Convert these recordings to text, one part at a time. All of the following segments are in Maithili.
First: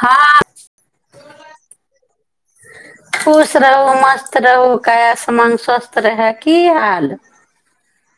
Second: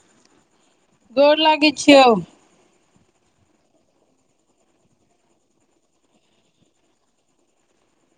हँ गोर लागय छियौ खुश रहू मस्त रहू काया समांग स्वस्थ रहे की हाल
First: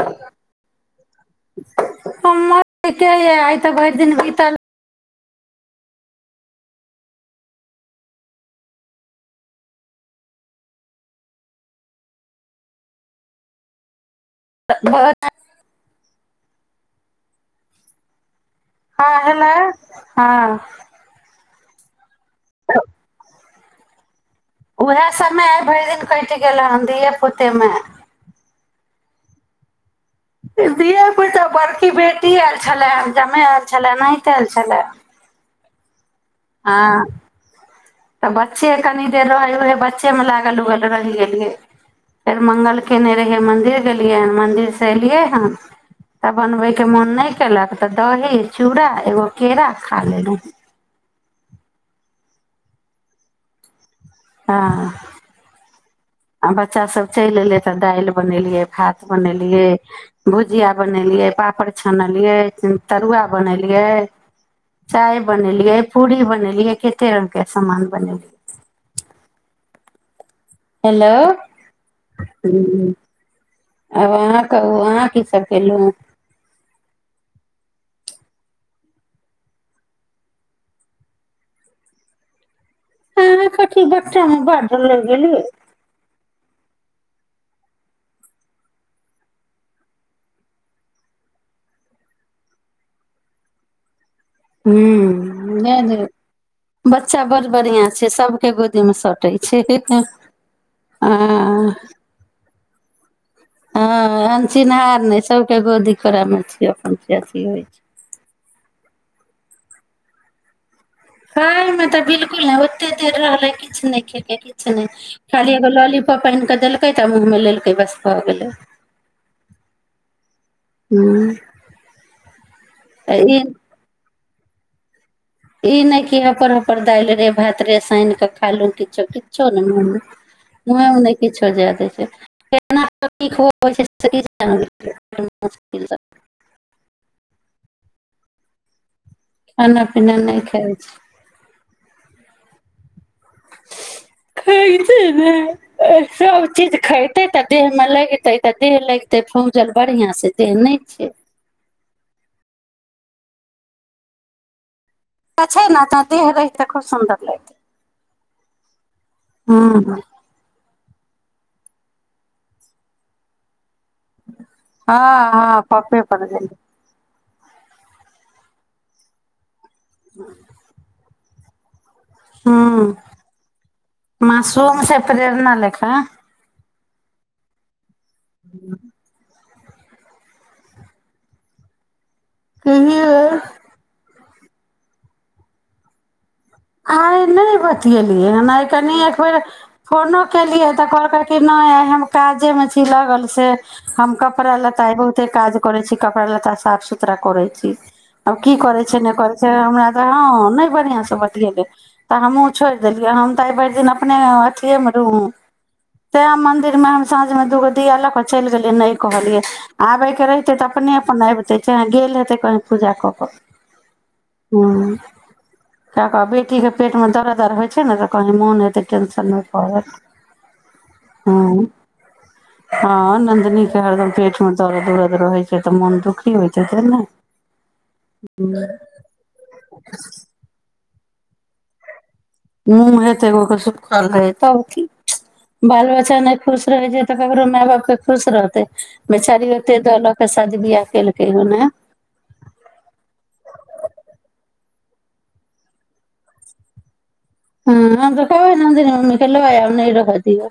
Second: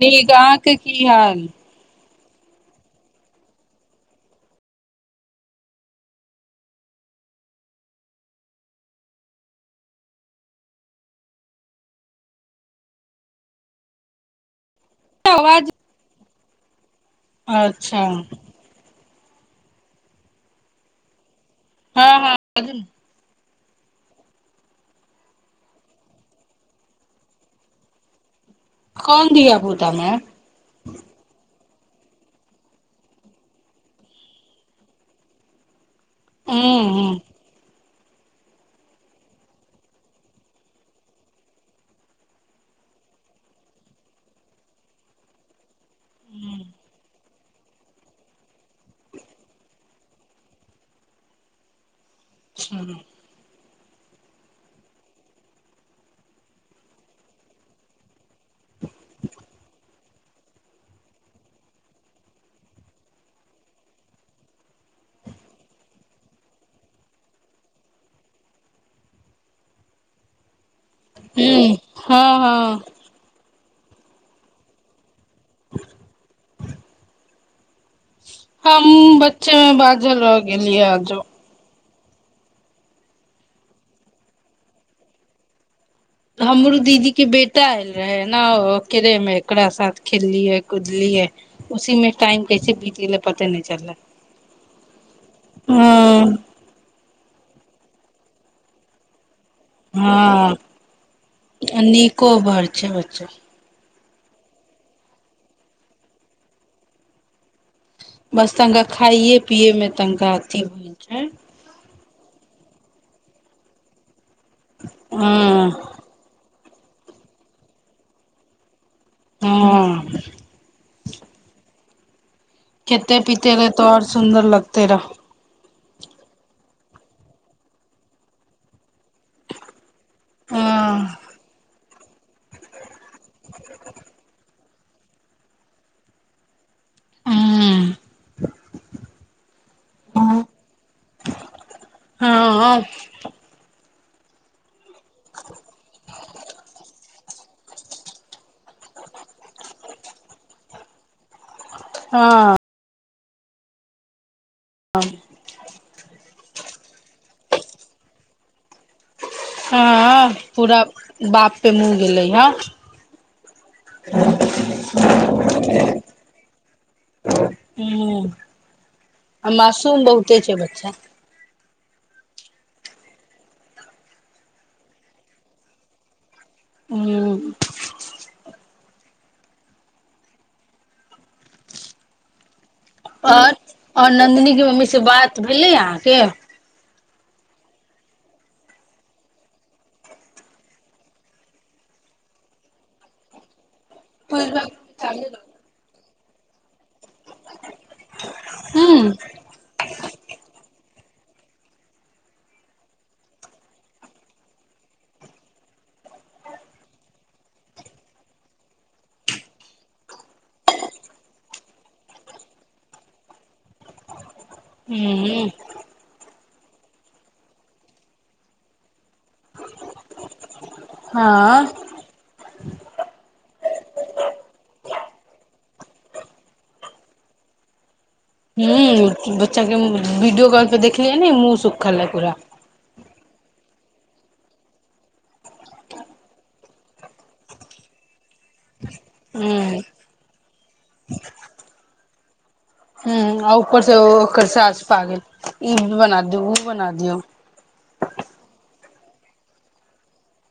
की गांव के की हाल हम्मर के यै आइ तऽ भरि दिन बीतल त भ आवाज अच्छा हँ हेलो हँ हँ हँ बाजू न उएह समय आइ भरि दिन कटि गेल हन धिये पुतेमे कोन धीया पुत धीया पुता बड़ बेटी आयल छलए जमाय आयल छलए नाइत आयल छलए उं हूं तऽ बच्चे कनि देर रहय ओे बच्चेमे लागल उगल रहि गेलियै फेर मंगल कयने रहियै मन्दिर गेलियैन मन्दिरसँ एलियै हन तऽ बनबैके मोन नहि क केलक तऽ दही चूड़ा एगो केरा खा लेलहुं हं हँअ् आ बच्चा सब चलि एलै तऽ दालि बनेलियै भात बनेलियै भुजिया बनेलियै पापड़ छनलियै तरुआ बनेलियै चाय बनेलियै पूड़ी बनेलियै कते रङ्गकेँ सामान बनेलियै हेलो हूं हँ हँ आब अहाँ कहू अहाँ की सभ कयलहुँ हम बच्चे में बाझल रहि गेलिय आजो आहां कथी बच्चा मे बाझल रहि गेलिअइ हमरो दीदी केँ बेटा आयल रहय नेे ओकरे में ओकरा साथ खेललियै कुदलियै उसीमे टाइम कैसे बीत गेलय पते नहि चललै हां द हँ बच्चा बड़ बढ़िया सबकेँ गोदी मे हँ नीको बड़ छैक बच्चा हँ अनचिन्हार नई सबकेँ गोदी कोरा मे छई अपन अथी होइ छैक बस तनिका खाइए पियए मे तनिका अथी हो हँमे तऽ बिलकुल ह [unintelligible] ते देर रहलय किछु नहि खेलकय छु ने खाली एगो हँ लॉलीपॉप आनि केँ देल एकेटा मुँहमे लेलकय बस भऽ गेलय हँ [unintelligible] आ खेते ई पिते ल तोर सुन्दर लगतय रहय ई नहि क हबर हबर दालि रे भात रे सानि कऽ खालु किछो किछो ने मन मुहमे ओने हँ किछु जाय दैत छैक केना [unintelligible] ब [unintelligible] मुशकिल [unintelligible] हँ खाना पीना नहि खाइत छी हँ [inaudible] ख [unintelligible] सब चीज खायते ते तऽ देहमे लगतय तऽ देह लगतय फौजल बढ़िआं सँ देह नहि छैक। हँ [inaudible] तऽ छैक ने त देह रहतय तो खूब सुन्दर लगतय हँ पूरा बाप पे मुँह गेलय हँ हँ हँ पापे पड़ गेलय हू आ मासूम बहुते छैक बच्चा हूं मासूम से प्रेरणा लयक' हुं कहियौ नन्दिनकें मम्मी से बात भेलय अहाँके आइ नहि बतियलियै हेन आ कनि एक बेेर फोनो केलियै तऽ कहलक नहि आ हम काजे मे छी लगल से हम कपड़ा हूँ लता आइ बहुते काज कर छै कपड़ा लता साफ सु तरा करय छी आ की करे छै नहि करे छै हमरा त हं नहि बढ़ियासं गेलियै तऽ हमहूँ छोड़ि देलियै हम तऽ एहि भरि दिन अपने अथिएमे रहू तैँ मन्दिरमे हम साँझमे दू गो दिया लऽ कऽ चलि गेलियै नहि कहलियै आबयके रहितै तऽ अपने अपन अबितै चाहे गेल हेतै कहीँ पूजा कऽ कऽ हूं उं आ बेटीके पेटमे दरद आर होइ छै ने तऽ कहीं मोन हेतै टेंशनमे पड़त हँ हँ नम आदमीकें हरदम पेटमे दरद उरद रहय छै तऽ मोन दुखी होइत हेतय ने ह्म बच्चा के विडियो कॉल प देख देखियै ने मुँह सुखल रहय पूरा मुँह हेतै गो के सुखल रहय तब की बाल बच्चा नहि खुश रहय छै तऽ ककरो माय बापके खुश रहतै बेचारी हूँ ओते दऽ लऽ केऽ शादी बियाह केलकै हने हं आ ऊपर से ओकर सासा पागल ई बना दियौ ओ बना दियौ हँ हम तऽ कहबै ने [unintelligible] नहि रहऽ दिअ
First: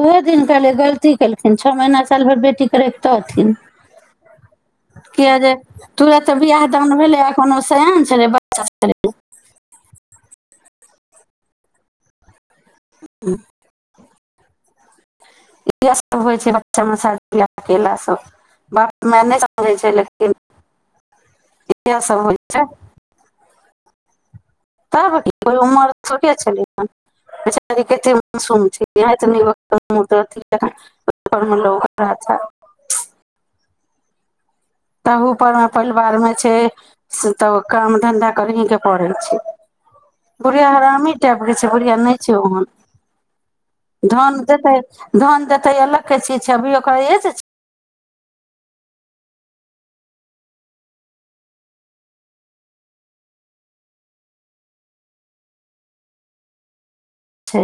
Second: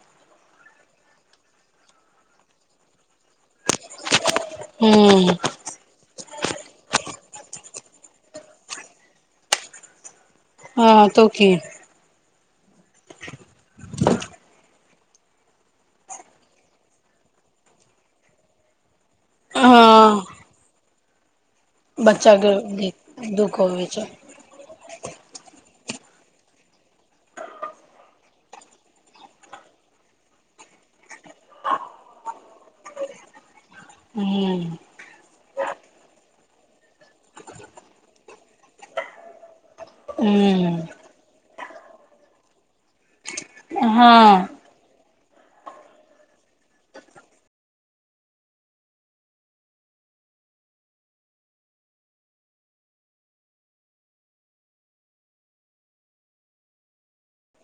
ओहो दिन कहलै गलती केलखिन छओ महीना साल भरि बेटीके रखितथिन हूं कियै जे तु तऽ बियह दान भेलय अखनो सयान छलय बच्चा छलय हँ तो की ह्म इयह सभ होइ छै बच्चामे शादी बियाह कयलासं बाप माय नहि समझै छै लेकिन इएह सब होइ छै बच्चाकें दुख [unintelligible] तब की कोइ उमर थोड़े छलय हन बेचारी कत्ते मसूम छै [unintelligible] हूं ओहोपरमेपरिवारमे छै तऽ काम धन्धा करहिं के पड़ै छै बुढ़िया हूं हरामी टाइपके छै बुढ़िया नहि छै ओहन धन हँ देतै धन देतय अलग के चीज छै अभी ओकर एज छै छै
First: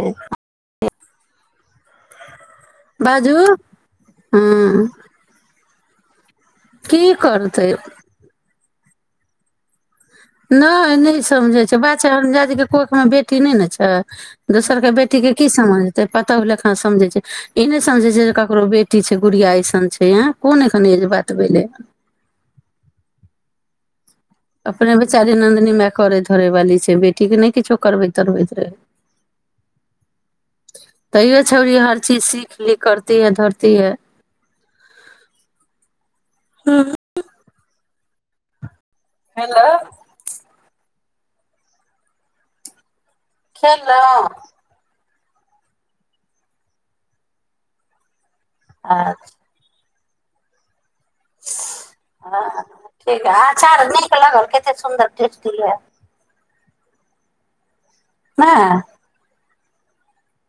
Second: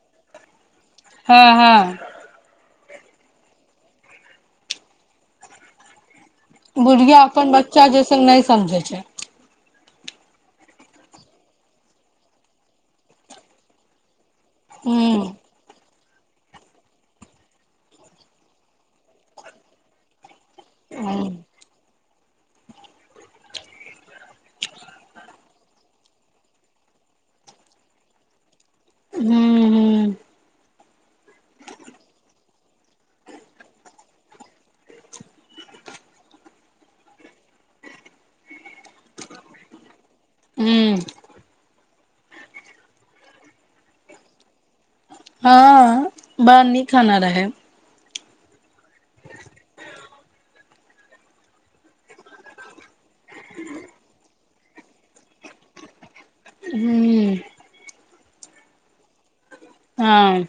हँ हँ बाजू हँ की बुढ़िया अपन करतै बच्चा जइसन नहि समझै छै नहि नहि समझय छै बात छै हरमजादी कोखिमे बेटी नहि ने छै दोसरके हूं बेटीकेँ की समझतै पतहु लेखा समझय छै ई नहि समझय छै जे ककरो बेटी छै गुड़िया अइसन छै एं कोन एखन एज हूं बात भेलय अपने बेचारी नन्दनी माय करे धरे वाली छै बेटीकें नहि किछो करबैत तरबैत रहय हूं हूं तैयो छौड़ी हर चीज सीख लीख करती है धरती है हेलो हूं खेलहुं हँ बड़ा नीक खाना रहय अच्छा ह ठीक है अचार नीक लागल कतेक सुन्दर टेस्टी है हूं [unintelligible] हँ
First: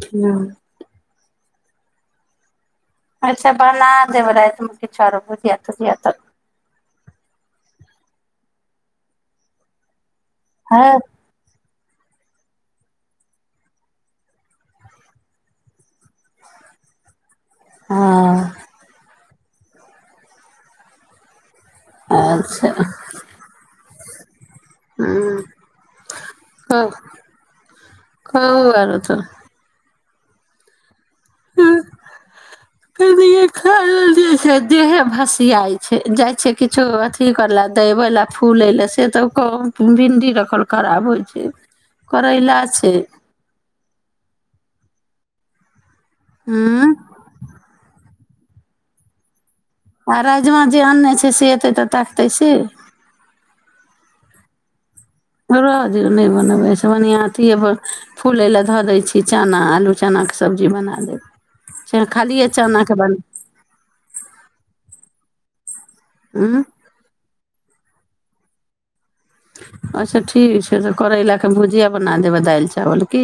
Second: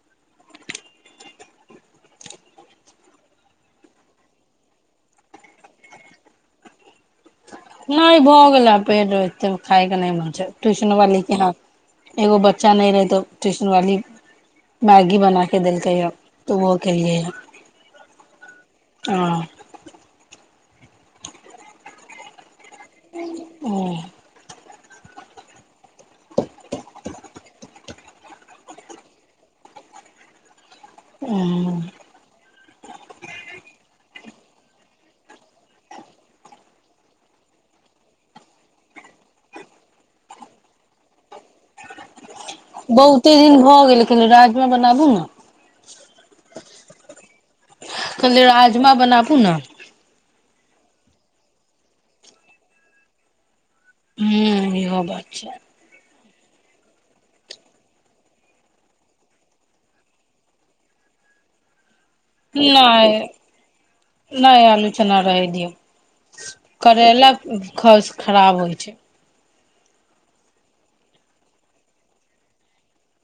ह्म अच्छा बना देब रातिमे किछु आर बुझिया तुझिया तऽ नहि भऽ गेल पेट एत खायके नहि मन ट्यूशन है वाली के यहाँ एगो बच्चा नहि रहै तऽ ट्यूशन वाली मैगी बना क देलकै य तऽ ओहो खेलियै यऽ हँ हँ अच्छा ह्म कहू आरो त हँ खा दलेलियै से देहे भसियाइ छै जाइ छै किछो अथी करला देबे ल फूले ल से त भिंडी रखल खराब होइ छै करैला छै बहुते दिन भऽ गेल कनि राजमा बनाबू ना हँ कले राजमा बनाबू ना आ राजमा जे आनने छै से एतै तऽ ताकतै से हूं इहो बात छै रअह दियौ नहि बनेबै एइस बढ़िआँ अथिए प फूलै लए धऽ दै छी चना आलू चनाके सब्जी बना लेब नहि नहि आलू चना रह दियऔ उँ करैला ख खराब होइ छै अच्छा ठीक छै तऽ करैला केऽ भुजिया बना देबै दालि चावल की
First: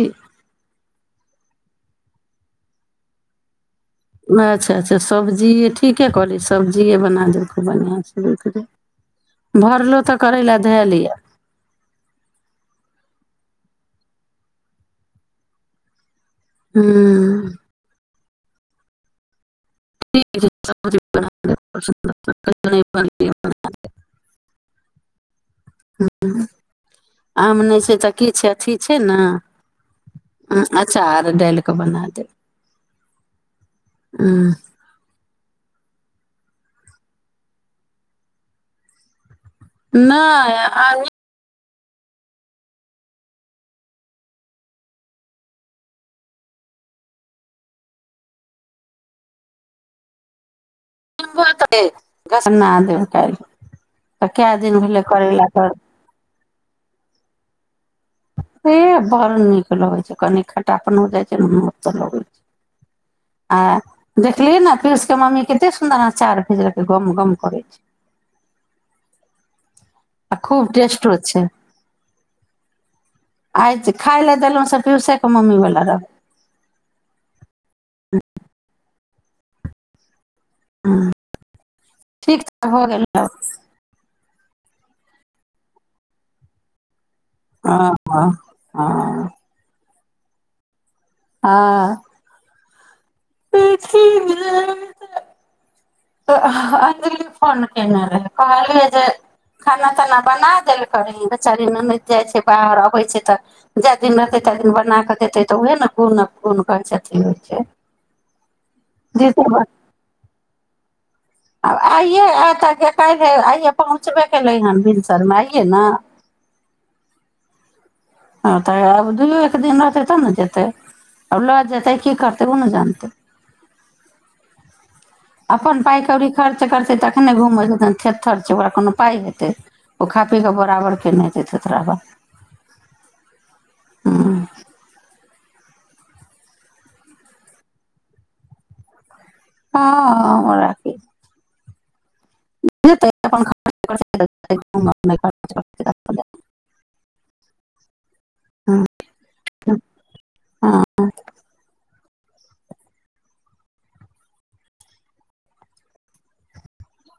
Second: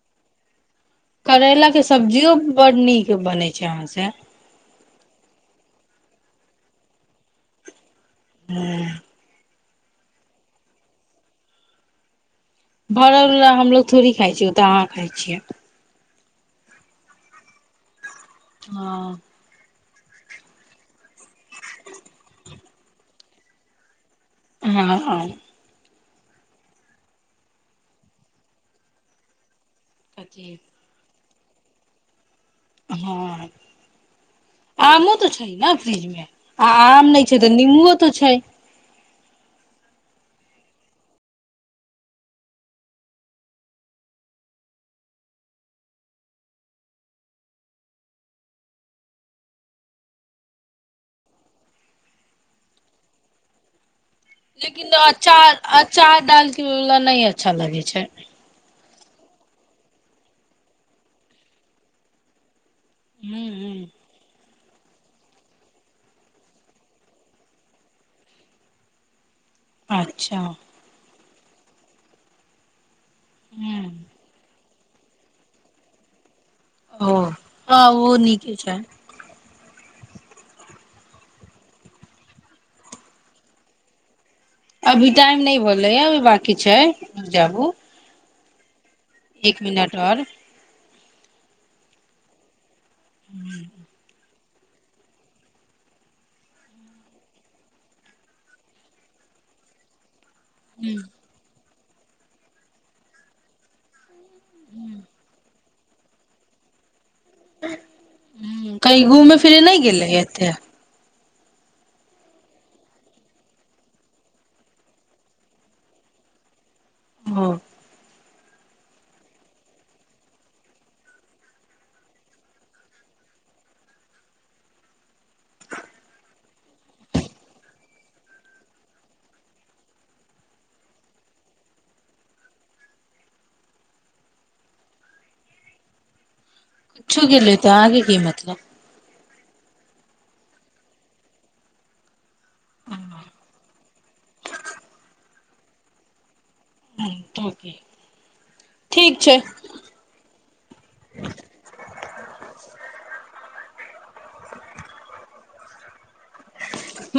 करैला के सब्जियो बड नीक बनै छै अहाँ से अच्छा अच्छा सब्जीये ठी ठीके करी सब्जिए बना देब खूब बढ़ियांसँ ध कै भरलो तऽ करैला धए ले अ भड़वला हमलोग थोड़ी खाइ छिय ओ तऽ अहाँ खाइ छियै हम्म हँ [inaudible] हँ हं ह आम नहि छै तऽ की छै अथी छै न कथी ह अच्छा डालिकऽ बना देब हँ आमो तो छै ने फ्रिज मे आ आम नहि छै तऽ निम्बुओ तऽ छै नहि अ ब घस न देब क लेकिन अंचार अंचार डाल ऐलए नहि अच्छा लगय छै हे बड़ नीक लगैत छै कनि खटापने हो जाइत छै ने तऽ नीक त' लगैत हूँ छै आ हूँ देख देखलियै ने कृषकें मम्मी कते सुन्दर अचार भेजलकै गम गम करय छै आ अच्छा खूब टेस्टो अच्छा आंय हूँ जे खााय लए देलहुँं सब पियूसेकें मम्मी वला रहय ओ हं ओहो नीके छै ह ठीक छै हो गेलय बा अभी टाइम नहि भेलय अभी बांकी छै जाबू आ आ आ अ एक मिनट आओर आ अ फोन केने रहय कहलियै जे खाना ताना बना देल हूँ करहि बच्चाकें उनहु जाइ छै बाहर अबै छै तऽ जा जे एतै तकरे बनाक देतै। तऽ उह ने कोन कोन कहय छै ठी होइ छै हूं कही घूमे फिरे दीदी नहि गेले हेतए आब आइये आयत काल्हि आइयए पहुँचबे कयलै हन भिनसरमे आइयए ने हँ हँ तऽ आब दुइओ एक दिन रहतै तब ने जेतय आब लऽ जेतय की करतै ओ ने जानतै अपन पाइ कौड़ी खर्च करतै तखने घूमबय जे तय थेतथर छै ओकरा कोनो पाइ हेतै ओ खा पी कऽ बराबरके नहि हेतै थेथराह बा आं कछु गेल ले तऽ आगे की मतलब हँ राखय [unintelligible] [unintelligible] तोंकी ह ह [unintelligible] म